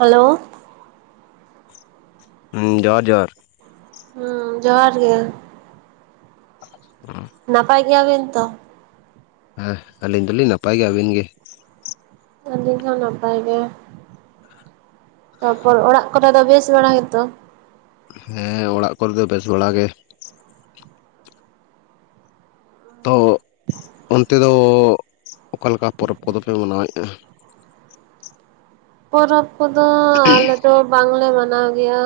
Hello. ᱦᱩᱸ, ᱡᱚᱨ ᱡᱚᱨᱼᱼ ᱦᱩᱸ, ᱡᱚᱸᱦᱟᱨ ᱜᱮ᱾ ᱩᱸᱼᱼ ᱱᱟᱯᱟᱭ ᱜᱮᱭᱟᱵᱮᱱ ᱛᱚ? ᱦᱮᱸ, ᱟᱹᱞᱤᱧ ᱫᱩᱞᱤᱧ ᱱᱟᱯᱟᱭ ᱜᱮᱭᱟ, ᱟᱹᱵᱤᱱ ᱜᱮᱼᱼ ᱟᱹᱞᱤᱧ ᱦᱚᱸ ᱱᱟᱯᱟᱭ ᱜᱮ᱾ ᱛᱟᱨᱯᱚᱨ, ᱚᱲᱟᱜ ᱠᱚᱨᱮ ᱫᱚ ᱵᱮᱥ ᱵᱟᱲᱟ ᱜᱮᱛᱚ? ᱦᱮᱸ, ᱚᱲᱟᱜ ᱠᱚᱨᱮᱜ ᱫᱚ ᱵᱮᱥ ᱵᱟᱲᱟ ᱜᱮ᱾ ᱛᱚ, ᱚᱱᱛᱮ ᱫᱚ, ᱚᱠᱟ ᱞᱮᱠᱟ ᱯᱚᱨᱚᱵ ᱠᱚᱫᱚ ᱯᱮ ᱢᱟᱱᱟᱣᱮᱫᱼᱟ? ᱯᱚᱨᱚᱵ ᱠᱚᱫᱚ, ᱟᱞᱮ ᱫᱚ, ᱵᱟᱝᱞᱮ ᱢᱟᱱᱟᱣ ᱜᱮᱭᱟ᱾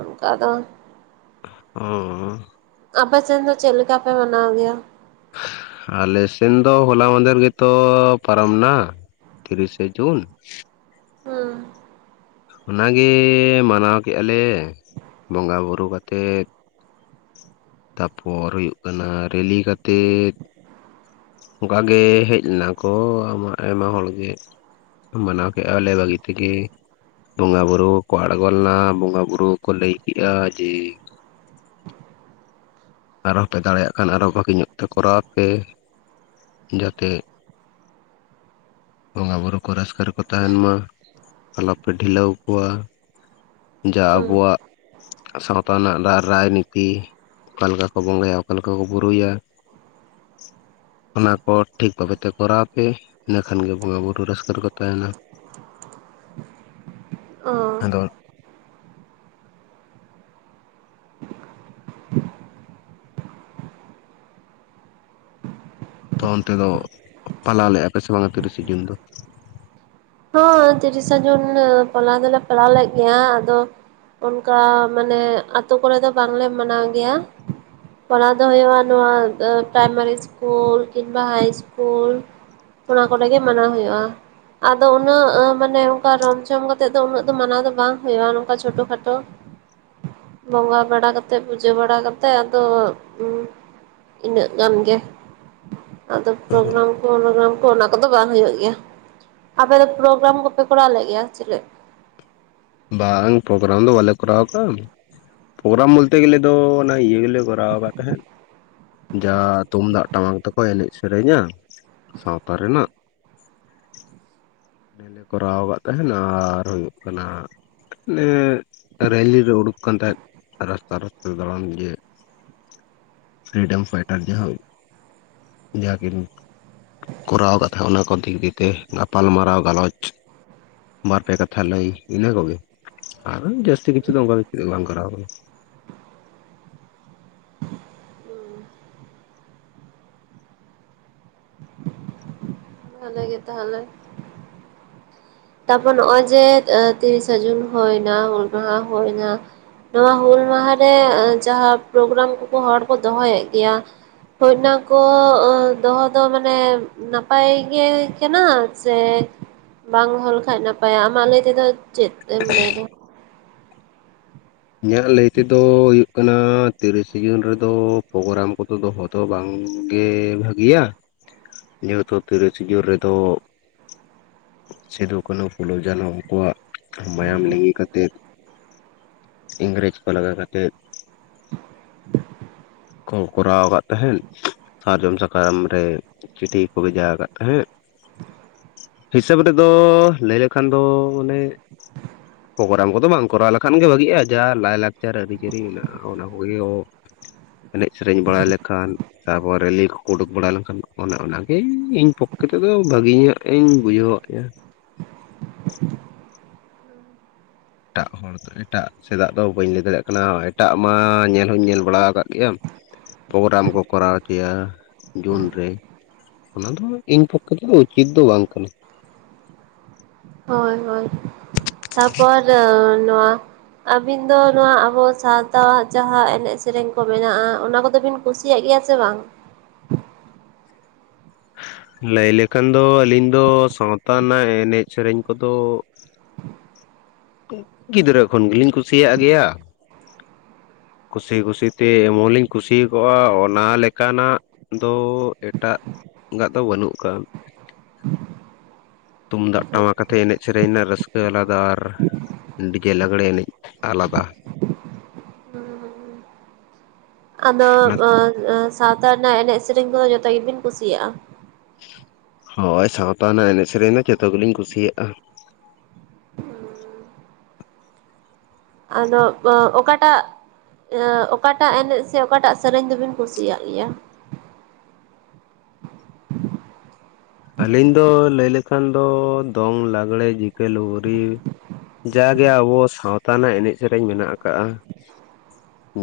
ᱚᱱᱠᱟ ᱫᱚᱼᱼ ᱚᱻ ᱟᱯᱮ ᱥᱮᱱ ᱫᱚ, ᱪᱮᱜ ᱞᱮᱠᱟ ᱯᱮ ᱢᱟᱱᱟᱣ ᱜᱮᱭᱟ? [inaudible] ᱟᱞᱮ ᱥᱮᱱ ᱫᱚ, ᱦᱚᱞᱟ ᱢᱟᱸᱫᱷᱮᱨ ᱜᱮᱛᱚ, ᱯᱟᱨᱚᱢ ᱱᱟ᱾ ᱛᱤᱨᱤᱥᱼᱮ ᱡᱩᱱ᱾ ᱦᱩᱸ ᱚᱱᱟᱜᱮ, ᱢᱟᱱᱟᱣ ᱠᱮᱜᱼᱟ ᱟᱞᱮ, ᱵᱚᱸᱜᱟ ᱵᱩᱨᱩ ᱠᱟᱛᱮᱜ᱾ ᱛᱟᱨᱯᱚᱨ, ᱦᱩᱭᱩᱜ ᱠᱟᱱᱟ, ᱨᱮᱞᱤ ᱠᱟᱛᱮᱫᱼᱼ [unintelligible] ᱜᱮ, ᱦᱮᱡ ᱞᱮᱱᱟ ᱠᱚ, ᱟᱢᱟ, ᱟᱭᱢᱟ ᱦᱚᱲ ᱜᱮ᱾ ᱢᱟᱱᱟᱣ ᱠᱮᱜᱼᱟ ᱞᱮ ᱵᱷᱟᱹᱜᱤ ᱛᱮᱜᱮ᱾ ᱵᱚᱸᱜᱟ ᱵᱩᱨᱩ ᱠᱚ, ᱟᱲᱜᱚ ᱞᱮᱱᱟ, ᱵᱚᱸᱜᱟ ᱵᱩᱨᱩ ᱠᱚ ᱞᱟᱹᱭ ᱠᱮᱜᱼᱟ ᱡᱮᱼᱼ ᱟᱨᱦᱚ ᱯᱮ ᱫᱟᱲᱮᱭᱟᱜ ᱠᱷᱟᱱ, ᱟᱨᱚ ᱵᱷᱟᱜᱮ ᱧᱚᱜ ᱛᱮ ᱠᱚᱨᱟᱣ ᱯᱮ, ᱡᱟᱛᱮᱼᱼ ᱵᱚᱸᱜᱟ ᱵᱩᱨᱩ ᱠᱚ, ᱨᱟᱹᱥᱠᱟᱹ ᱨᱮᱠᱚ ᱛᱟᱸᱦᱮᱱ ᱢᱟ, ᱟᱞᱚᱯᱮ ᱰᱷᱤᱞᱟᱹᱣ ᱠᱚᱣᱟ᱾ ᱡᱟ ᱦᱩᱸ ᱟᱵᱚᱣᱟᱜ, ᱥᱟᱸᱣᱛᱟ ᱨᱮᱱᱟᱜ ᱨᱟᱼᱨᱟᱭᱱᱤᱛᱤ᱾ ᱚᱠᱟ ᱞᱮᱠᱟ ᱠᱚ ᱵᱚᱸᱜᱟᱭᱟ, ᱚᱠᱟ ᱞᱮᱠᱟ ᱠᱚ ᱵᱩᱨᱩᱭᱟ᱾ [inaudible] ᱚᱱᱟ ᱠᱚ, ᱴᱷᱤᱠ ᱵᱷᱟᱵᱮᱛᱮ ᱠᱚᱨᱟᱣ ᱯᱮ, ᱤᱱᱟᱹ ᱠᱷᱟᱱᱜᱮ ᱵᱚᱸᱜᱟ ᱵᱩᱨᱩ ᱨᱟᱹᱥᱠᱟᱹ ᱨᱮᱠᱚ ᱛᱟᱸᱦᱮᱱᱟ᱾ [inaudible] ᱚ [unintelligible] ᱼᱼ ᱛᱚ ᱚᱱᱛᱮ ᱫᱚ, ᱯᱟᱞᱟᱣ ᱞᱮᱜᱼᱟ ᱯᱮ ᱥᱮ ᱵᱟᱝ [unintelligible] ᱥᱮᱫᱤᱱ ᱫᱚ? ᱦᱚᱸ, ᱛᱤᱨᱤᱥᱟ ᱡᱩᱱ, ᱩᱸ, ᱯᱟᱞᱟᱣ ᱫᱚᱞᱮ ᱯᱟᱞᱟᱣ ᱞᱮᱫ ᱜᱮᱭᱟ, ᱟᱫᱚᱼᱼ ᱚᱱᱠᱟ, ᱢᱟᱱᱮ, ᱟᱛᱳ ᱠᱚᱨᱮᱜ ᱫᱚ ᱵᱟᱝᱞᱮ ᱢᱟᱱᱟᱣ ᱜᱮᱭᱟ᱾ ᱯᱟᱲᱦᱟᱣ ᱫᱚ ᱦᱳᱭᱳᱜᱼᱟ, ᱱᱚᱣᱟ, ᱯᱨᱟᱭᱢᱟᱨᱤ ᱤᱥᱠᱩᱞ, ᱠᱤᱝᱵᱟ, ᱦᱟᱭ ᱤᱥᱠᱩᱞᱼᱼ ᱚᱱᱟ ᱠᱚᱨᱮᱜ ᱜᱮ ᱢᱟᱱᱟᱣ ᱦᱩᱭᱩᱜᱼᱟ᱾ ᱟᱫᱚ ᱩᱱᱟᱹᱜ, ᱟᱸ, ᱢᱟᱱᱮ, ᱚᱱᱠᱟ ᱨᱚᱢ ᱡᱷᱚᱢ ᱠᱟᱛᱮᱫ ᱫᱚ, ᱩᱱᱟᱹᱜ ᱫᱚ, ᱢᱟᱱᱟᱣ ᱫᱚ, ᱵᱟᱝ ᱦᱳᱭᱳᱜᱼᱟ, ᱱᱚᱝᱠᱟ ᱪᱷᱳᱴᱳ ᱼᱠᱷᱟᱴᱳᱼᱼ ᱵᱚᱸᱜᱟ ᱵᱟᱲᱟ ᱠᱟᱛᱮᱜ, ᱯᱩᱡᱟᱹ ᱵᱟᱲᱟ ᱠᱟᱛᱮᱜ, ᱟᱫᱚᱼᱼ ᱤᱱᱟᱹᱜ ᱜᱟᱱ ᱜᱮᱼᱼ ᱟᱫᱚ, ᱯᱨᱚᱜᱨᱟᱢ ᱠᱚ, [unintelligible] ᱠᱚ ᱚᱱᱟ ᱠᱚᱫᱚ ᱵᱟᱝ ᱦᱩᱭᱩᱜ ᱜᱮᱭᱟ᱾ ᱟᱯᱮ ᱫᱚ ᱯᱨᱚᱜᱨᱟᱢ ᱠᱚᱯᱮ ᱠᱚᱨᱟᱣ ᱞᱮᱫ ᱜᱮᱭᱟ, ᱪᱮᱞᱮᱜ ᱵᱟᱝ, ᱯᱨᱚᱵᱨᱟᱢ ᱫᱚ ᱵᱟᱞᱮ ᱠᱚᱨᱟᱣ ᱟᱠᱟᱜᱼᱟ᱾ ᱯᱨᱚᱜᱨᱟᱢ ᱵᱚᱞᱛᱮ ᱜᱮᱞᱮ ᱫᱚ, ᱚᱱᱟ ᱤᱭᱟᱹ ᱜᱮᱞᱮ, ᱠᱚᱨᱟᱣ ᱠᱟᱫ ᱛᱟᱦᱮᱜ᱾ ᱡᱟ, ᱛᱩᱢᱫᱟᱜ ᱴᱟᱢᱟᱠ ᱛᱮᱠᱚ, ᱮᱱᱮᱡ ᱥᱮᱨᱮᱧᱟ, ᱥᱟᱸᱣᱛᱟ ᱨᱮᱱᱟᱜ᱾ ᱠᱚᱨᱟᱣ ᱟᱠᱟᱫ ᱛᱟᱸᱦᱮᱱᱟ ᱟᱨ ᱦᱩᱭᱩᱜ ᱠᱟᱱᱟ [unintelligible] ᱨᱮᱞᱤ ᱨᱮ ᱩᱰᱩᱠ ᱟᱠᱟᱱ ᱛᱟᱸᱦᱮᱫ᱾ ᱨᱟᱥᱛᱟ ᱨᱟᱥᱛᱟ ᱫᱟᱬᱟᱱ ᱡᱮ ᱯᱷᱨᱤᱰᱚᱢ ᱯᱷᱟᱭᱴᱟᱨ ᱡᱟᱦᱟᱸᱼᱼ ᱡᱟᱸᱦᱟ ᱜᱮᱢ ᱠᱚᱨᱟᱣ ᱟᱠᱟᱫ ᱛᱟᱸᱦᱮ ᱚᱱᱟ ᱠᱚ ᱫᱤᱠ ᱫᱤᱭᱮ ᱜᱟᱯᱟᱞ ᱢᱟᱨᱟᱣ ᱜᱟᱞᱚᱪ, ᱵᱟᱨᱯᱮ ᱠᱟᱛᱷᱟ ᱞᱟᱹᱭ ᱤᱱᱟᱹ ᱠᱚ ᱜᱮ ᱟᱨ ᱡᱟᱹᱥᱛᱤ ᱠᱤᱪᱷᱩ ᱫᱚ ᱚᱱᱠᱟ ᱫᱚ ᱪᱮᱫ ᱵᱟᱝ ᱠᱚᱨᱟᱣ ᱟᱠᱟᱱᱟ᱾ ᱵᱷᱟᱞᱮ ᱜᱮ ᱛᱟᱦᱚᱞᱮ᱾ ᱛᱟᱨᱯᱚᱨ ᱱᱚᱜᱼᱚᱭ ᱡᱮ ᱛᱤᱨᱤᱥᱟ ᱡᱩᱱ ᱦᱩᱭᱱᱟ ᱦᱩᱞ ᱢᱟᱦᱟ ᱦᱩᱭᱱᱟ, ᱱᱚᱣᱟ ᱦᱩᱞ ᱢᱟᱦᱟ ᱨᱮ ᱡᱟᱦᱟᱸ ᱯᱨᱳᱜᱨᱟᱢ ᱠᱚᱠᱚ ᱦᱚᱲ ᱠᱚ ᱫᱚᱦᱚᱭ ᱮᱫ ᱜᱮᱭᱟ ᱦᱚᱭᱱᱟ ᱠᱚ ᱫᱚᱦᱚ ᱫᱚ ᱢᱟᱱᱮ ᱱᱟᱯᱟᱭ ᱱᱟᱯᱟᱭ ᱜᱮ ᱠᱟᱱᱟ ᱥᱮ ᱵᱟᱝ ᱦᱚ ᱞᱮᱠᱷᱟᱡ ᱱᱟᱯᱟᱭᱟ ᱟᱢᱟᱜ ᱞᱟᱹᱭ ᱛᱮ ᱫᱚ ᱪᱮᱫ ᱮᱢ ᱞᱟᱹᱭᱫᱟ ᱤᱧᱟᱹᱜ ᱞᱟᱹᱭ ᱛᱮᱫᱚ ᱦᱩᱭᱩᱜ ᱠᱟᱱᱟ ᱛᱤᱨᱤᱥᱮ ᱡᱩᱱ ᱨᱮᱫᱚ ᱯᱨᱳᱜᱨᱟᱢ ᱠᱚ ᱫᱚ ᱫᱚᱦᱚᱧ ᱛᱚ ᱵᱟᱝ ᱜᱮ ᱵᱷᱟᱹᱜᱤᱭᱟ ᱡᱮᱦᱩᱛᱚ ᱛᱤᱨᱤᱥᱤ ᱡᱚᱱ ᱨᱮ ᱫᱚᱼᱼ ᱥᱤᱫᱩ ᱠᱟᱱᱩ ᱯᱷᱩᱞᱩ ᱡᱟᱱᱚ ᱩᱱᱠᱩᱣᱟᱜ ᱢᱟᱭᱟᱢ ᱞᱤᱸᱜᱤ ᱠᱟᱛᱮᱫ ᱤᱝᱨᱮᱡᱽ ᱠᱚ ᱞᱟᱜᱟ ᱠᱟᱛᱮᱫᱼᱼ [inaudible] ᱠᱚ ᱠᱚᱨᱟᱣ ᱟᱠᱟᱫ ᱛᱟᱦᱮᱸᱫ ᱥᱟᱨᱡᱚᱢ ᱥᱟᱠᱟᱢ ᱨᱮᱼᱼ ᱪᱤᱴᱷᱤ ᱜᱮ ᱠᱚ ᱵᱷᱮᱡᱟ ᱟᱠᱟᱫ ᱛᱟᱦᱮᱸᱫ ᱦᱤᱥᱟᱹᱵ ᱨᱮ ᱫᱚ ᱞᱟᱹᱭ ᱞᱮᱠᱷᱟᱱ ᱫᱚ ᱟᱱᱮᱼᱼ ᱯᱨᱳᱜᱨᱟᱢ ᱠᱚᱫᱚ ᱵᱟᱝ ᱠᱚᱨᱟᱣ ᱞᱮᱠᱷᱟᱱ ᱜᱮ ᱵᱷᱟᱹᱜᱤᱜᱼᱟ ᱡᱟ ᱞᱟᱭ ᱞᱟᱠᱪᱟᱨ ᱟᱹᱨᱤᱪᱟᱹᱞᱤ ᱢᱮᱱᱟᱜᱼᱟ ᱚᱱᱟ ᱠᱚᱜᱮ [unintelligible] ᱮᱱᱮᱡ ᱥᱮᱨᱮᱧ ᱵᱟᱲᱟᱭ ᱞᱮᱠᱷᱟᱱ ᱛᱟᱯᱚᱨ ᱞᱤ ᱠᱚ ᱩᱰᱩᱠ ᱵᱟᱲᱟ ᱞᱮᱱ ᱠᱷᱟᱱ ᱚᱱᱮ ᱚᱱᱟ ᱜᱮ ᱤᱧ ᱯᱚᱠᱠᱮ ᱛᱮᱫᱚ ᱵᱷᱟᱹᱜᱤ ᱧᱚᱜ ᱤᱧ ᱵᱩᱡᱷᱟᱹᱣ [unintelligible] ᱮᱴᱟᱜ ᱦᱚᱲ ᱫᱚᱼᱼ ᱮᱴᱟᱜ ᱥᱮᱫᱟᱜ ᱫᱚ ᱵᱟᱹᱧ ᱞᱟᱹᱭ ᱫᱟᱲᱮᱭᱟᱜ ᱠᱟᱱᱟ ᱮᱴᱟᱜ ᱢᱟ ᱧᱮᱞ ᱦᱚᱧ ᱧᱮᱞ ᱵᱟᱲᱟ ᱟᱠᱟᱫ ᱜᱮᱭᱟ ᱯᱨᱳᱜᱨᱟᱢ ᱠᱚ ᱠᱚᱨᱟᱣ ᱦᱚᱪᱚᱭᱟ ᱡᱩᱱ ᱨᱮᱼᱼ ᱚᱱᱟ ᱫᱚ ᱤᱧ ᱯᱚᱠᱠᱷᱮ ᱛᱮᱫᱚ ᱩᱪᱤᱛ ᱫᱚ ᱵᱟᱝ ᱠᱟᱱᱟ ᱦᱳᱭ ᱦᱳᱭ ᱛᱟᱯᱚᱨ ᱱᱚᱣᱟᱼᱼ ᱟᱹᱵᱤᱱ ᱫᱚ ᱱᱚᱣᱟ ᱟᱵᱚ ᱥᱟᱶᱛᱟ ᱦᱟᱜ ᱡᱟᱦᱟᱸ ᱮᱱᱮᱡ ᱥᱮᱨᱮᱧ ᱠᱚ ᱢᱮᱱᱟᱜᱼᱟ ᱚᱱᱟ ᱠᱚ ᱫᱚ ᱵᱤᱱᱼᱼ ᱠᱩᱥᱤᱭᱟᱜ ᱜᱮᱭᱟ ᱥᱮ ᱵᱟᱝ ᱞᱟᱹᱭ ᱞᱮᱠᱷᱟᱱ ᱫᱚ ᱟᱹᱞᱤᱧ ᱫᱚ ᱥᱟᱶᱛᱟ ᱨᱮᱱᱟᱜ ᱮᱱᱮᱡ ᱥᱮᱨᱮᱧ ᱠᱚᱫᱚᱼᱼ ᱜᱤᱫᱽᱨᱟᱹ ᱠᱷᱚᱱ ᱜᱮᱞᱤᱧ ᱠᱩᱥᱤᱭᱟᱜ ᱜᱮᱭᱟ ᱠᱩᱥᱤ ᱠᱩᱥᱤ ᱛᱮ ᱮᱢᱚᱱᱤᱧ ᱠᱩᱥᱤᱠᱟᱜᱼᱟ ᱚᱱᱟ ᱞᱮᱠᱟᱱᱟᱜ ᱫᱚ ᱮᱴᱟᱜᱟᱜ ᱫᱚ ᱵᱟᱹᱱᱩᱜ ᱟᱠᱟᱫᱼᱟ ᱛᱩᱢᱫᱟᱜ ᱴᱟᱢᱟᱠ ᱟᱛᱮ ᱮᱱᱮᱡ ᱥᱮᱨᱮᱧ ᱨᱮᱱᱟᱜ ᱨᱟᱹᱥᱠᱟᱹ ᱟᱞᱟᱫᱟ ᱟᱨ ᱰᱤᱡᱮ ᱞᱟᱜᱽᱲᱮ ᱮᱱᱮᱡ ᱟᱞᱟᱫᱟ [unintelligible] ᱟᱫᱚ ᱚᱱᱟ ᱥᱟᱶᱛᱟ ᱨᱮᱱᱟᱜ ᱮᱱᱮᱡ ᱥᱮᱨᱮᱧ ᱠᱚᱫᱚ ᱡᱚᱛᱚ ᱜᱮᱵᱤᱱ ᱠᱩᱥᱤᱭᱟᱜᱼᱟ ᱦᱳᱭ ᱥᱟᱶᱛᱟ ᱨᱮᱱᱟᱜ ᱮᱱᱮᱡ ᱥᱮᱨᱮᱧ ᱫᱚ ᱡᱚᱛᱚ ᱜᱮᱞᱤᱧ ᱠᱩᱥᱤᱭᱟᱜᱼᱟ ᱟᱫᱚ ᱚᱠᱟᱴᱟᱜᱼᱼ [unintelligible] ᱚᱠᱟᱴᱟᱜ ᱮᱱᱮᱡ ᱥᱮ ᱚᱠᱟᱴᱟᱜ ᱥᱮᱨᱮᱧ ᱫᱚᱵᱤᱱ ᱠᱩᱥᱤᱭᱟᱜ ᱜᱮᱭᱟ ᱟᱹᱞᱤᱧ ᱫᱚ ᱞᱟᱹᱭ ᱞᱮᱠᱷᱟᱱ ᱫᱚ ᱫᱚᱝ ᱞᱟᱜᱽᱲᱮ ᱡᱤᱠᱟᱹ ᱞᱩᱜᱽᱲᱤ ᱡᱟᱠᱼᱼ ᱜᱮ ᱟᱵᱚ ᱥᱟᱶᱛᱟ ᱨᱮᱱᱟᱜ ᱮᱱᱮᱡ ᱥᱮᱨᱮᱧ ᱢᱮᱱᱟᱜ ᱟᱠᱟᱫᱟ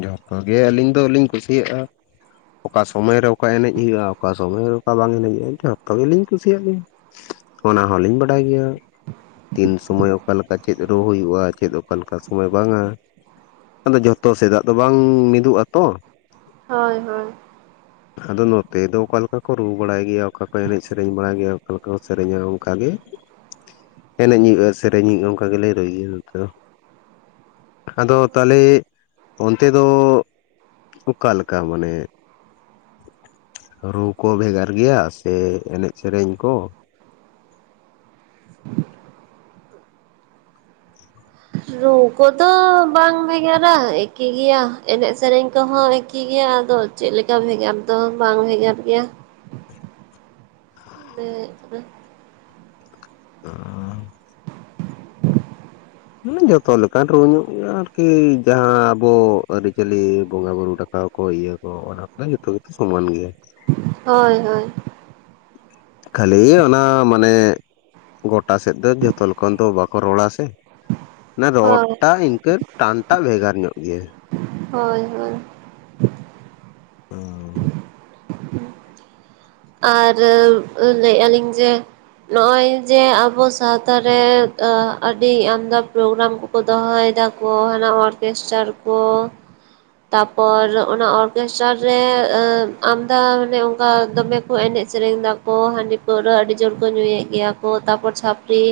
ᱡᱚᱛᱚ ᱜᱮ ᱟᱹᱞᱤᱧ ᱫᱚᱞᱤᱧ ᱠᱩᱥᱤᱭᱟᱜᱼᱟ ᱚᱠᱟ ᱥᱚᱢᱚᱭᱨᱮ ᱚᱠᱟ ᱮᱱᱮᱡ ᱦᱩᱭᱩᱜᱼᱟ ᱚᱠᱟ ᱥᱚᱢᱚᱭᱨᱮ ᱚᱠᱟ ᱵᱟᱝ ᱮᱱᱮᱡ [unintelligible] ᱛᱚᱵᱮᱞᱤᱧ ᱠᱩᱥᱤᱭᱟᱜ ᱜᱮᱭᱟ ᱚᱱᱟ ᱦᱚᱞᱤᱧ ᱵᱟᱰᱟᱭ ᱜᱮᱭᱟ᱾ ᱛᱤᱱ ᱥᱢᱚᱭ ᱚᱠᱟ ᱞᱮᱠᱟ ᱪᱮᱫ ᱨᱩ ᱦᱩᱭᱩᱜᱼᱟ ᱪᱮᱫ ᱚᱠᱟᱞᱮ ᱞᱮᱠᱟ ᱥᱚᱢᱚᱭ ᱵᱟᱝᱟ, ᱟᱫᱚ ᱡᱷᱚᱛᱚ ᱥᱮᱫᱟᱜ ᱫᱚ ᱵᱟᱝ ᱢᱤᱫᱚᱜ ᱟᱛᱚ, ᱦᱳᱭ ᱦᱳᱭ᱾ ᱟᱫᱚ ᱱᱚᱛᱮ ᱫᱚ ᱚᱠᱟ ᱞᱮᱠᱟ ᱠᱚ ᱨᱩ ᱵᱟᱲᱟᱭ ᱜᱮᱭᱟ ᱚᱠᱟ ᱠᱚ ᱮᱱᱮᱡ ᱥᱮᱨᱮᱧ ᱵᱟᱲᱟᱭ ᱜᱮᱭᱟ ᱚᱠᱟᱞᱮᱠᱟ ᱠᱚ ᱥᱮᱨᱮᱧ-ᱟ ᱚᱱᱠᱟᱜ ᱜᱮ᱾ ᱮᱱᱮᱡ ᱦᱩᱭᱩᱜᱼᱟ ᱥᱮᱨᱮᱧ ᱦᱩᱭᱩᱜᱼᱟ ᱚᱱᱠᱟ ᱜᱮᱞᱮ ᱨᱩᱭ ᱜᱮᱭᱟ ᱱᱚᱱᱛᱮ ᱦᱚ᱾ ᱟᱫᱚ ᱛᱟᱞᱮ ᱚᱱᱛᱮ ᱫᱚ ᱚᱠᱟᱞᱮᱠᱟ ᱢᱟᱱᱮ? ᱨᱩ ᱠᱚ ᱵᱷᱮᱜᱟᱨ ᱜᱮᱭᱟ ᱥᱮ ᱮᱱᱮᱡ ᱥᱮᱨᱮᱧ ᱠᱚ? ᱨᱩ ᱠᱚᱫᱚ ᱵᱟᱝ ᱵᱷᱮᱜᱟᱨᱟ ᱮᱠᱤ ᱜᱮᱭᱟ ᱮᱱᱮᱡ ᱥᱮᱨᱮᱧ ᱠᱚᱦᱚᱸ ᱮᱠᱤ ᱜᱮᱭᱟ ᱟᱫᱚ, ᱪᱮᱫ ᱞᱮᱠᱟ ᱵᱷᱮᱜᱟᱨ ᱫᱚ ᱵᱟᱝ ᱵᱷᱮᱜᱟᱨ ᱜᱮᱭᱟ᱾ [unintelligible] [unintelligible] [unintelligible] ᱡᱚᱛᱚ ᱞᱮᱠᱟᱱ ᱨᱩ ᱧᱚᱜ ᱜᱮᱭᱟ ᱟᱨᱠᱤ ᱡᱟᱦᱟᱸ ᱟᱵᱚ ᱟᱹᱨᱤ ᱪᱟᱹᱞᱤ ᱵᱚᱸᱜᱟ ᱵᱩᱨᱩ ᱰᱟᱠ᱾ ᱟᱣ ᱠᱚ ᱤᱭᱟᱹ ᱠᱚ ᱚᱱᱟ ᱠᱚᱜᱮ ᱡᱚᱛᱚ ᱜᱮᱛᱚ ᱥᱚᱢᱟᱱ ᱜᱮᱭᱟ᱾ ᱦᱳᱭ ᱦᱳᱭ᱾ ᱠᱷᱟᱹᱞᱤᱭ ᱚᱱᱟ ᱢᱟᱱᱮ, ᱜᱚᱴᱟ ᱥᱮᱫ ᱫᱚ ᱡᱚᱛᱚ ᱞᱚᱠᱷᱚᱱ ᱫᱚ ᱵᱟᱠᱚ ᱨᱚᱲᱟ ᱥᱮ ᱚᱱᱟ ᱦᱳᱭ ᱨᱚᱲᱴᱟ ᱤᱱᱠᱟᱹ ᱴᱟᱱᱴᱟᱜ ᱵᱷᱮᱜᱟᱨ ᱧᱚᱜ ᱜᱮᱭᱟ᱾ ᱦᱳᱭ ᱦᱳᱭ᱾ ᱟᱨ ᱞᱟᱹᱭᱮᱼᱟ ᱞᱤᱧ ᱡᱮ, ᱱᱚᱜᱼᱚᱭ ᱡᱮ ᱟᱵᱚ ᱥᱟᱶᱛᱟ ᱨᱮ ᱟᱜ ᱟᱹᱰᱤ ᱟᱢᱫᱟ ᱯᱨᱳᱜᱨᱟᱢ ᱠᱚ, ᱠᱚ ᱫᱚᱦᱚᱭᱮᱫᱟᱠᱚ ᱱᱟᱣᱟ ᱚᱨᱠᱮᱥᱴᱟᱨ ᱠᱚ, ᱛᱟᱯᱚᱨ ᱚᱱᱟ ᱚᱨᱠᱮᱥᱴᱟᱨ ᱨᱮ ᱟᱢᱫᱟ ᱢᱟᱱᱮ ᱚᱱᱠᱟ ᱫᱚᱢᱮ ᱠᱚ ᱮᱱᱮᱡ ᱥᱮᱨᱮᱧ ᱫᱟᱠᱚ ᱦᱟᱺᱰᱤ, ᱯᱟᱹᱣᱨᱟᱹ ᱟᱹᱰᱤ ᱡᱚᱨ ᱠᱚ ᱧᱩᱭᱮᱫ ᱜᱮᱭᱟ ᱠᱚ ᱛᱟᱨᱯᱚᱨ ᱪᱷᱟᱹᱯᱨᱤ,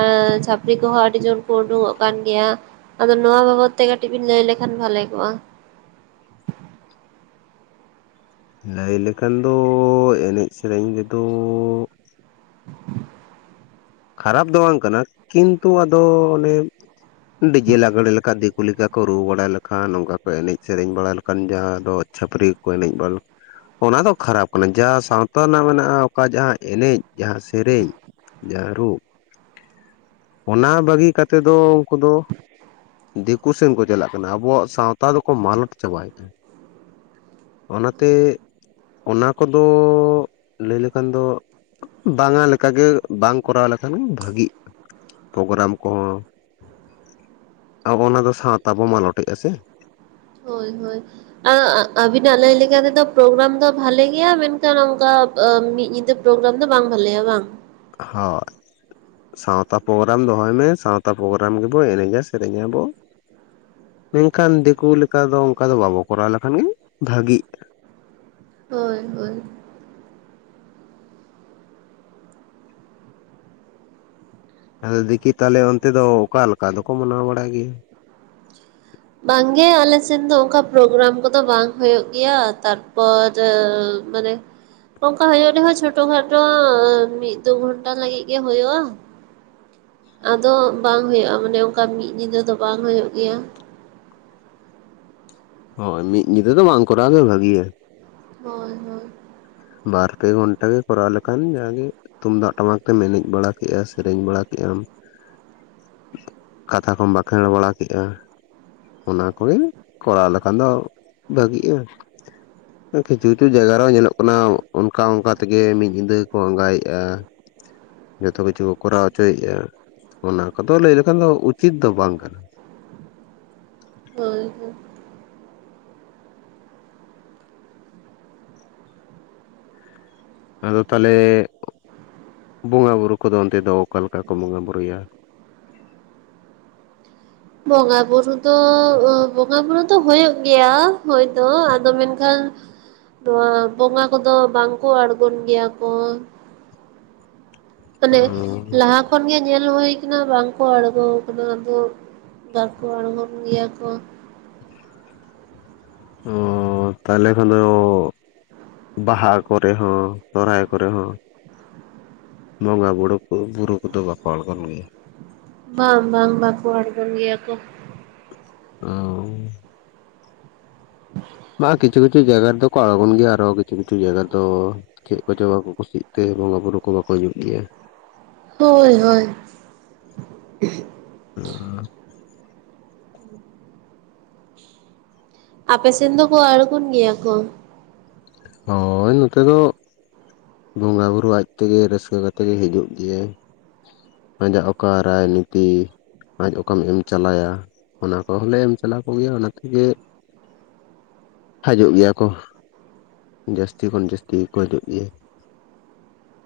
ᱟᱻ ᱪᱷᱟᱹᱯᱨᱤ ᱠᱚᱦᱚᱸ ᱟᱹᱰᱤ ᱡᱳᱨ ᱠᱚ ᱩᱰᱩᱜᱚᱜ ᱠᱟᱱ ᱜᱮᱭᱟ᱾ ᱟᱫᱚ ᱱᱚᱣᱟ ᱵᱟᱵᱚᱛ ᱛᱮ ᱠᱟᱹᱴᱤᱡ ᱵᱤᱱ ᱞᱟᱹᱭ ᱞᱮᱠᱷᱟᱱ ᱵᱷᱟᱞᱮ ᱠᱚᱜᱼᱟ᱾ ᱦᱮᱹᱭ ᱞᱮᱠᱷᱟᱱ ᱫᱚᱻ ᱮᱱᱮᱡ ᱥᱮᱨᱮᱧ ᱨᱮᱫᱚᱻ, ᱠᱷᱟᱨᱟᱵ ᱫᱚ ᱵᱟᱝ ᱠᱟᱱᱟ ᱠᱤᱱᱛᱩ ᱟᱫᱚ ᱚᱱᱮ, ᱰᱤᱡᱮ ᱞᱟᱜᱽᱲᱮ ᱞᱮᱠᱟ ᱫᱤᱠᱩ ᱞᱮᱠᱟ ᱠᱚ ᱨᱩ ᱵᱟᱲᱟ ᱞᱮᱠᱷᱟᱱ ᱱᱚᱝᱠᱟ ᱠᱚ ᱮᱱᱮᱡ ᱥᱮᱨᱮᱧ ᱵᱟᱲᱟ ᱞᱮᱠ ᱠᱟᱱ ᱡᱟᱦᱟᱸ ᱫᱚ ᱪᱷᱟᱹᱯᱨᱤ ᱠᱚᱠᱩ ᱮᱱᱮᱡ ᱵᱟᱹᱞ ᱚᱱᱟ ᱫᱚ ᱠᱷᱟᱨᱟᱯ ᱠᱟᱱᱟ ᱡᱟ ᱥᱟᱶᱛᱟ ᱨᱮᱱᱟᱜ ᱢᱮᱱᱟᱜᱼᱟ ᱚᱠᱟ ᱡᱟᱦᱟᱸ ᱮᱱᱮᱡ ᱡᱟᱦᱟᱸ ᱥᱮᱨᱮᱧ, ᱡᱟᱹᱨᱩᱵ, ᱚᱱᱟ ᱵᱟᱹᱜᱤ ᱠᱟᱛᱮ ᱫᱚ ᱩᱱᱠᱩ ᱫᱚ ᱫᱤᱠᱩ ᱥᱮᱱ ᱠᱚ ᱪᱟᱞᱟᱜ ᱠᱟᱱᱟ ᱟᱵᱚᱣᱟᱜ ᱥᱟᱶᱛᱟ ᱫᱚᱠᱚ ᱢᱟᱞᱚᱴ ᱪᱟᱵᱟᱭᱮᱫᱟ᱾ ᱚᱱᱟᱛᱮ ᱚᱱᱟ ᱠᱚᱫᱚᱻ ᱞᱟᱹᱭ ᱞᱮᱠᱷᱟᱱ ᱫᱚ, ᱵᱟᱝᱟ ᱞᱮᱠᱟᱜᱮ ᱵᱟᱝ ᱠᱚᱨᱟᱣ ᱞᱮᱠᱷᱟᱱ ᱵᱷᱟᱹᱜᱤᱜᱼᱟ᱾ ᱯᱚᱜᱨᱟᱢ ᱠᱚᱦᱚᱸ ᱟᱵᱚ ᱚᱱᱟ ᱫᱚ ᱥᱟᱶᱛᱟ ᱵᱚ ᱢᱟᱞᱚᱴᱮᱜᱼᱟ ᱥᱮ᱾ ᱦᱳᱭ ᱦᱳᱭ᱾ ᱟ ᱟᱜ ᱟᱵᱤᱱᱟᱜ ᱞᱟᱹᱭ ᱞᱮᱠᱟ ᱛᱮᱫᱚ ᱯᱨᱳᱜᱨᱟᱢ ᱫᱚ ᱵᱷᱟᱞᱮ ᱜᱮᱭᱟ ᱢᱮᱱᱠᱷᱟᱱ ᱚᱱᱠᱟ ᱟ ᱢᱤᱫ ᱧᱤᱫᱟᱹ ᱯᱨᱳᱜᱨᱟᱢ ᱫᱚ ᱵᱟᱝ ᱵᱷᱟᱞᱮᱭᱟ ᱵᱟᱝ? [unintelligible] ᱥᱟᱶᱛᱟ ᱯᱳᱜᱨᱟᱢ ᱫᱚᱦᱚᱭ ᱢᱮ ᱥᱟᱶᱛᱟ ᱯᱳᱜᱨᱟᱢ ᱨᱮᱜᱮᱵᱚ ᱮᱱᱮᱡ-ᱟ ᱥᱮᱨᱮᱧᱟᱵᱚ᱾ ᱢᱮᱱᱠᱷᱟᱱ ᱫᱤᱠᱩ ᱞᱮᱠᱟ ᱫᱚ ᱚᱱᱠᱟ ᱫᱚ ᱵᱟᱵᱚ ᱠᱚᱨᱟᱣ ᱞᱮᱠᱷᱟᱱᱜᱤ ᱵᱷᱟᱹᱜᱤᱜ᱾ ᱦᱳᱭ ᱦᱳᱭ ᱾ ᱟᱫᱚ ᱫᱤᱫᱤ ᱛᱟᱦᱞᱮ ᱚᱱᱛᱮ ᱫᱚ ᱚᱠᱟ ᱞᱮᱠᱟ ᱫᱚᱠᱚ ᱢᱟᱱᱟᱣ ᱵᱟᱲᱟᱭ ᱜᱤ? ᱵᱟᱝᱜᱮ ᱟᱞᱮ ᱥᱮᱱ ᱫᱚ ᱚᱱᱠᱟ ᱯᱨᱳᱜᱽᱨᱟᱢ ᱠᱚᱫᱚ ᱵᱟᱝ ᱦᱩᱭᱩᱜ ᱜᱮᱭᱟ ᱛᱟᱨᱯᱚᱨ ᱟᱸᱵᱻ ᱢᱟᱱᱮ ᱚᱱᱠᱟ ᱦᱩᱭᱩᱜ ᱨᱮᱦᱚᱸ ᱪᱷᱚᱴᱚ ᱠᱷᱟᱴᱚᱻ ᱢᱤᱫ ᱫᱩ ᱜᱷᱚᱱᱴᱟ ᱞᱟᱹᱜᱤᱫ ᱜᱮ ᱦᱩᱭᱩᱜᱼᱟ ᱾ ᱟᱫᱚ ᱵᱟᱝ ᱦᱩᱭᱩᱜᱼᱟ, ᱢᱟᱱᱮ ᱚᱱᱠᱟ ᱢᱤᱫ ᱧᱤᱫᱟᱹ ᱫᱚ ᱵᱟᱝ ᱦᱩᱭᱩᱜ ᱜᱮᱭᱟ᱾ ᱦᱳᱭ ᱢᱤᱫ ᱧᱤᱫᱟᱹ ᱫᱚ ᱵᱟᱝ ᱠᱚᱨᱟᱣ ᱜᱮ ᱵᱷᱟᱹᱜᱤᱭᱟ ᱾ ᱦᱳᱭ ᱦᱳᱭ᱾ ᱵᱟᱨ ᱯᱮ ᱜᱷᱚᱱᱴᱟ ᱜᱮ ᱠᱚᱨᱟᱣ ᱞᱮᱠᱷᱟᱱ ᱡᱟ ᱜᱮ ᱛᱩᱢᱫᱟᱜ ᱴᱟᱢᱟᱠ ᱛᱮᱢ ᱮᱱᱮᱡ ᱵᱟᱲᱟ ᱠᱮᱜᱼᱟ ᱥᱮᱨᱮᱧ ᱵᱟᱲᱟ ᱠᱮᱜ-ᱟᱢ ᱾ [inaudible] ᱠᱟᱛᱷᱟ ᱠᱚᱢ ᱵᱟᱸᱠᱷᱮᱬ ᱵᱟᱲᱟ ᱠᱮᱜᱼᱟ ᱾ ᱚᱱᱟ ᱠᱚᱜᱮ ᱠᱚᱨᱟᱣ ᱞᱮᱠᱷᱟᱱ ᱫᱚ ᱵᱷᱟᱹᱜᱤᱜᱼᱟ ᱾ ᱠᱤᱪᱷᱩ ᱠᱤᱪᱷᱩ ᱡᱟᱭᱜᱟ ᱨᱮᱦᱚᱸ ᱧᱮᱞᱚᱜ ᱠᱟᱱᱟ ᱚᱱᱠᱟ ᱚᱱᱠᱟ ᱛᱮᱜᱮ ᱢᱤᱫ ᱧᱤᱫᱟᱹ ᱠᱚ ᱟᱸᱜᱟᱭᱮᱜᱼᱟ ᱾ ᱡᱚᱛᱚ ᱠᱤᱪᱷᱩ ᱠᱚ ᱠᱚᱨᱟᱣ ᱦᱚᱪᱚᱭᱮᱫᱼᱟ᱾ ᱚᱱᱟ ᱠᱚᱫᱚ ᱞᱟᱹᱭ ᱞᱮᱠᱷᱟᱱ ᱫᱚ ᱩᱪᱤᱛ ᱫᱚ ᱵᱟᱝ ᱠᱟᱱᱟ ᱾ ᱦᱳᱭ ᱦᱳᱭ ᱾ ᱟᱫᱚ ᱛᱟᱦᱞᱮ [inaudible] ᱵᱚᱸᱜᱟ ᱵᱩᱨᱩ ᱠᱚᱫᱚ ᱚᱱᱛᱮ ᱫᱚ ᱚᱠᱟ ᱞᱮᱠᱟ ᱠᱚ ᱵᱚᱸᱜᱟ ᱵᱩᱨᱩᱭᱟ? ᱵᱚᱸᱜᱟᱼᱵᱩᱨᱩ ᱫᱚ ᱵᱚᱸᱜᱟᱼᱵᱩᱨᱩ ᱫᱚ ᱦᱳᱭᱳᱜ ᱜᱮᱭᱟ ᱦᱳᱭ ᱫᱳ ᱾ ᱟᱫᱚ ᱢᱮᱱᱠᱷᱟᱱ ᱱᱚᱣᱟ ᱵᱚᱸᱜᱟ ᱠᱚᱫᱚ ᱵᱟᱝ ᱠᱚ ᱟᱬᱜᱚᱱ ᱜᱮᱭᱟ ᱠᱚ ᱾ ᱢᱟᱱᱮ ᱞᱟᱦᱟ ᱠᱷᱚᱱ ᱜᱮ ᱧᱮᱞ ᱦᱳᱭ ᱟᱠᱟᱱᱟ ᱵᱟᱝᱠᱚ ᱟᱬᱜᱳ ᱟᱠᱟᱱᱟ ᱟᱫᱚ ᱵᱟᱝ ᱠᱚ ᱟᱬᱜᱳᱱ ᱜᱮᱭᱟ ᱠᱚ ᱾ ᱳᱻ ᱛᱟᱦᱚᱞᱮ ᱠᱷᱟᱱ ᱫᱚ ᱵᱟᱦᱟ ᱠᱚᱨᱮ ᱦᱚᱸ ᱥᱚᱨᱦᱟᱭ ᱠᱚᱨᱮ ᱦᱚᱸ ᱵᱚᱸᱜᱟ ᱵᱩᱲᱳ ᱠᱚ ᱵᱩᱨᱩ ᱠᱚᱫᱚ ᱵᱟᱠᱚ ᱟᱬᱜᱚᱱ ᱜᱮᱭᱟ ᱾ ᱵᱟᱝ ᱵᱟᱝ ᱵᱟᱠᱚ ᱟᱲᱜᱳᱱ ᱜᱮᱭᱟ ᱠᱚ ᱾ ᱚᱸᱻ [inaudible] ᱵᱟᱝ ᱠᱤᱪᱷᱩ ᱠᱤᱪᱷᱩ ᱡᱟᱭᱜᱟ ᱨᱮ ᱫᱚᱠᱚ ᱟᱬᱜᱳᱱ ᱜᱮᱭᱟ, ᱟᱨᱚ ᱠᱤᱪᱷᱩ ᱠᱤᱪᱷᱩ ᱡᱟᱭᱜᱟ ᱨᱮ ᱫᱚ ᱪᱮᱫ ᱠᱚᱪᱚᱝ ᱵᱟᱠᱚ ᱠᱩᱥᱤᱜ ᱛᱮ ᱵᱚᱸᱜᱟ ᱵᱩᱨᱩ ᱠᱚ ᱵᱟᱠᱚ ᱦᱤᱡᱩᱜ ᱜᱮᱭᱟ᱾ ᱦᱳᱭ ᱦᱳᱭ ᱾ [unintelligible] ᱟᱯᱮ ᱥᱮᱱ ᱫᱚᱠᱚ ᱟᱲᱜᱳᱱ ᱜᱮᱭᱟ ᱠᱚ? ᱦᱳᱭᱻ ᱱᱚᱛᱮ ᱫᱚ ᱵᱚᱸᱜᱟ ᱵᱩᱨᱩ ᱟᱡ ᱛᱮᱜᱮ ᱨᱟᱹᱥᱠᱟᱹ ᱠᱟᱛᱮᱜ ᱜᱮ ᱦᱤᱡᱩᱜ ᱜᱮᱭᱟᱭ ᱾ ᱟᱡᱟᱜ ᱚᱠᱟ ᱨᱟᱭ ᱱᱤᱛᱤ ᱟᱡ ᱚᱠᱟᱢ ᱮᱢ ᱪᱟᱞᱟᱭᱟ ᱾ ᱚᱱᱟ ᱠᱚᱦᱚᱸ ᱞᱮ ᱮᱢ ᱪᱟᱞ ᱟᱠᱚ ᱜᱮᱭᱟ ᱚᱱᱟ ᱛᱮᱜᱮ ᱦᱟᱡᱩᱜ ᱜᱮᱭᱟ ᱠᱚ [inaudible] ᱡᱟᱹᱥᱛᱤ ᱠᱷᱚᱱ ᱡᱟᱹᱥᱛᱤ ᱜᱮᱠᱚ ᱦᱤᱡᱩᱜ ᱜᱮᱭᱟ᱾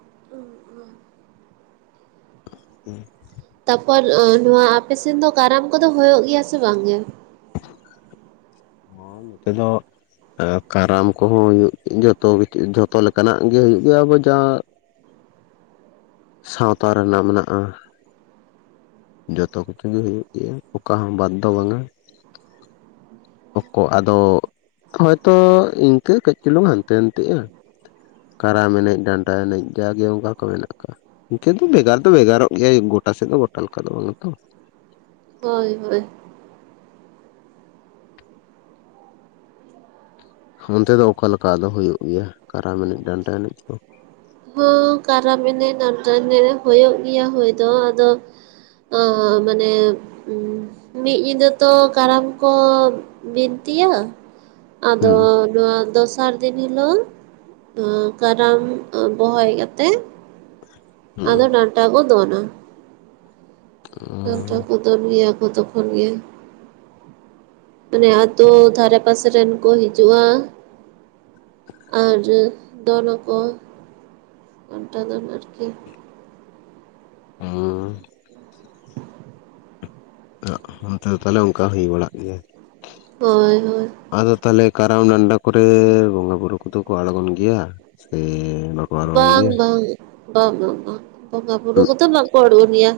[unintelligible] [unintelligible] ᱛᱟᱯᱚᱨ ᱱᱚᱣᱟ ᱟᱯᱮ ᱥᱮᱱ ᱫᱚ ᱠᱟᱨᱟᱢ ᱠᱚᱫᱚ ᱦᱳᱭᱳᱜ ᱜᱮᱭᱟ ᱥᱮ ᱵᱟᱝ ᱜᱮ? [inaudible] ᱦᱚᱸ ᱱᱚᱛᱮ ᱫᱚ ᱟᱸ ᱠᱟᱨᱟᱢ ᱠᱚᱦᱚᱸ ᱦᱳᱭᱳᱜ ᱡᱷᱚᱛᱚ ᱠᱤᱪᱷᱩ ᱡᱷᱚᱛᱚ ᱞᱮᱠᱟᱱᱟᱜ ᱜᱮ ᱦᱩᱭᱩᱜ ᱜᱮᱭᱟ ᱟᱵᱚ ᱡᱟ ᱥᱟᱶᱛᱟ ᱨᱮᱱᱟᱜ ᱢᱮᱱᱟᱜᱼᱟ ᱡᱚᱛᱚ ᱠᱚᱛᱮ ᱜᱮ ᱦᱩᱭᱳᱜ ᱜᱮᱭᱟ ᱚᱠᱟ ᱦᱚᱸ ᱵᱟᱫ ᱫᱚ ᱵᱟᱝᱼᱟ᱾ ᱚᱠ ᱟᱫᱚ ᱦᱚᱭᱛᱚ ᱤᱱᱠᱟᱹ ᱠᱟᱹᱡ ᱪᱩᱞᱩᱝ ᱦᱟᱱᱛᱮ ᱱᱟᱱᱛᱮᱜᱼᱟ᱾ ᱠᱟᱨᱟᱢ ᱮᱱᱮᱡ ᱰᱟᱱᱴᱟ ᱮᱱᱮᱡ ᱡᱟᱜᱮ ᱚᱱᱠᱟ ᱠᱚ ᱢᱮᱱᱟᱜ ᱤᱱᱠᱟᱹ ᱫᱚ ᱵᱷᱮᱜᱟᱨ ᱫᱚ ᱵᱷᱮᱜᱟᱨᱚᱜ ᱜᱮᱭᱟ ᱜᱚᱴᱟ ᱥᱮᱫ ᱫᱚ ᱜᱚᱴᱟ ᱞᱮᱠᱟ ᱫᱚ ᱵᱟᱝᱼᱟ ᱛᱚ᱾ ᱦᱳᱭ ᱦᱳᱭ ᱚᱱᱛᱮ ᱫᱚ ᱚᱠᱟ ᱞᱮᱠᱟ ᱟᱫᱚ ᱦᱳᱭᱳᱜ ᱜᱮᱭᱟ ᱠᱟᱨᱟᱢ ᱮᱱᱮᱡ ᱰᱟᱱᱴᱟ ᱮᱱᱮᱡ ᱠᱚ? ᱦᱳ ᱠᱟᱨᱟᱢ ᱮᱱᱮᱡ ᱰᱟᱱᱟᱴᱟ ᱮᱱᱮᱡ ᱦᱳᱭᱳᱜ ᱜᱮᱭᱟ ᱦᱳᱭ ᱫᱚ ᱟᱫᱚ᱾ ᱚ ᱢᱟᱱᱮ ᱩᱸ ᱢᱤᱫ ᱧᱤᱫᱟᱹ ᱛᱚ ᱠᱟᱨᱟᱢ ᱠᱚ ᱵᱤᱱᱛᱤᱭᱟ᱾ ᱟᱫᱚ ᱦᱩᱸ ᱱᱚᱣᱟ ᱫᱚᱥᱟᱨ ᱫᱤᱱ ᱦᱤᱞᱳᱜ᱾ ᱠᱟᱨᱟᱢ ᱵᱚᱦᱚᱭ ᱠᱟᱛᱮᱜ᱾ ᱟᱫᱚ ᱰᱟᱱᱴᱟ ᱠᱚ ᱫᱚᱱᱟ᱾ [unintelligible] ᱰᱟᱱᱴᱟ ᱠᱚ ᱫᱚᱱ ᱜᱮᱭᱟ ᱠᱚ ᱛᱚᱠᱷᱚᱱ ᱜᱮ᱾ ᱢᱟᱱᱮ ᱟᱛᱳ ᱫᱷᱟᱨᱮ ᱯᱟᱥᱮᱨᱮᱱ ᱠᱚ ᱦᱤᱡᱩᱜᱼᱟ᱾ ᱟᱨ ᱫᱚᱱ ᱟᱠ ᱠᱟᱱᱴᱟ ᱫᱚᱱ ᱟᱨᱠᱤ᱾ ᱦᱩᱸ ᱦᱮ ᱛᱚ ᱛᱟᱦᱞᱮ ᱚᱱᱠᱟ ᱦᱩᱭ ᱵᱟᱲᱟᱜ ᱜᱮᱭᱟ᱾ ᱦᱳᱭ ᱦᱳᱭ ᱟᱫᱚ ᱛᱟᱦᱞᱮ ᱠᱟᱨᱟᱢ ᱰᱟᱱᱰᱟ ᱠᱚᱨᱮ ᱵᱚᱸᱜᱟ ᱵᱩᱨᱩ ᱠᱚᱫᱚ ᱠᱚ ᱟᱲᱜᱚᱱ ᱜᱮᱭᱟ ᱥᱮ ᱟᱬᱜᱚᱱ ᱵᱟᱝ ᱜᱮᱭᱟ? ᱵᱟᱝ ᱵᱟᱝ ᱵᱟᱝ ᱵᱟᱝ ᱵᱚᱸᱜᱟ ᱵᱩᱨᱩ ᱠᱚᱫᱚ ᱵᱟᱠᱚ ᱟᱬᱜᱳᱱ ᱜᱮᱭᱟ᱾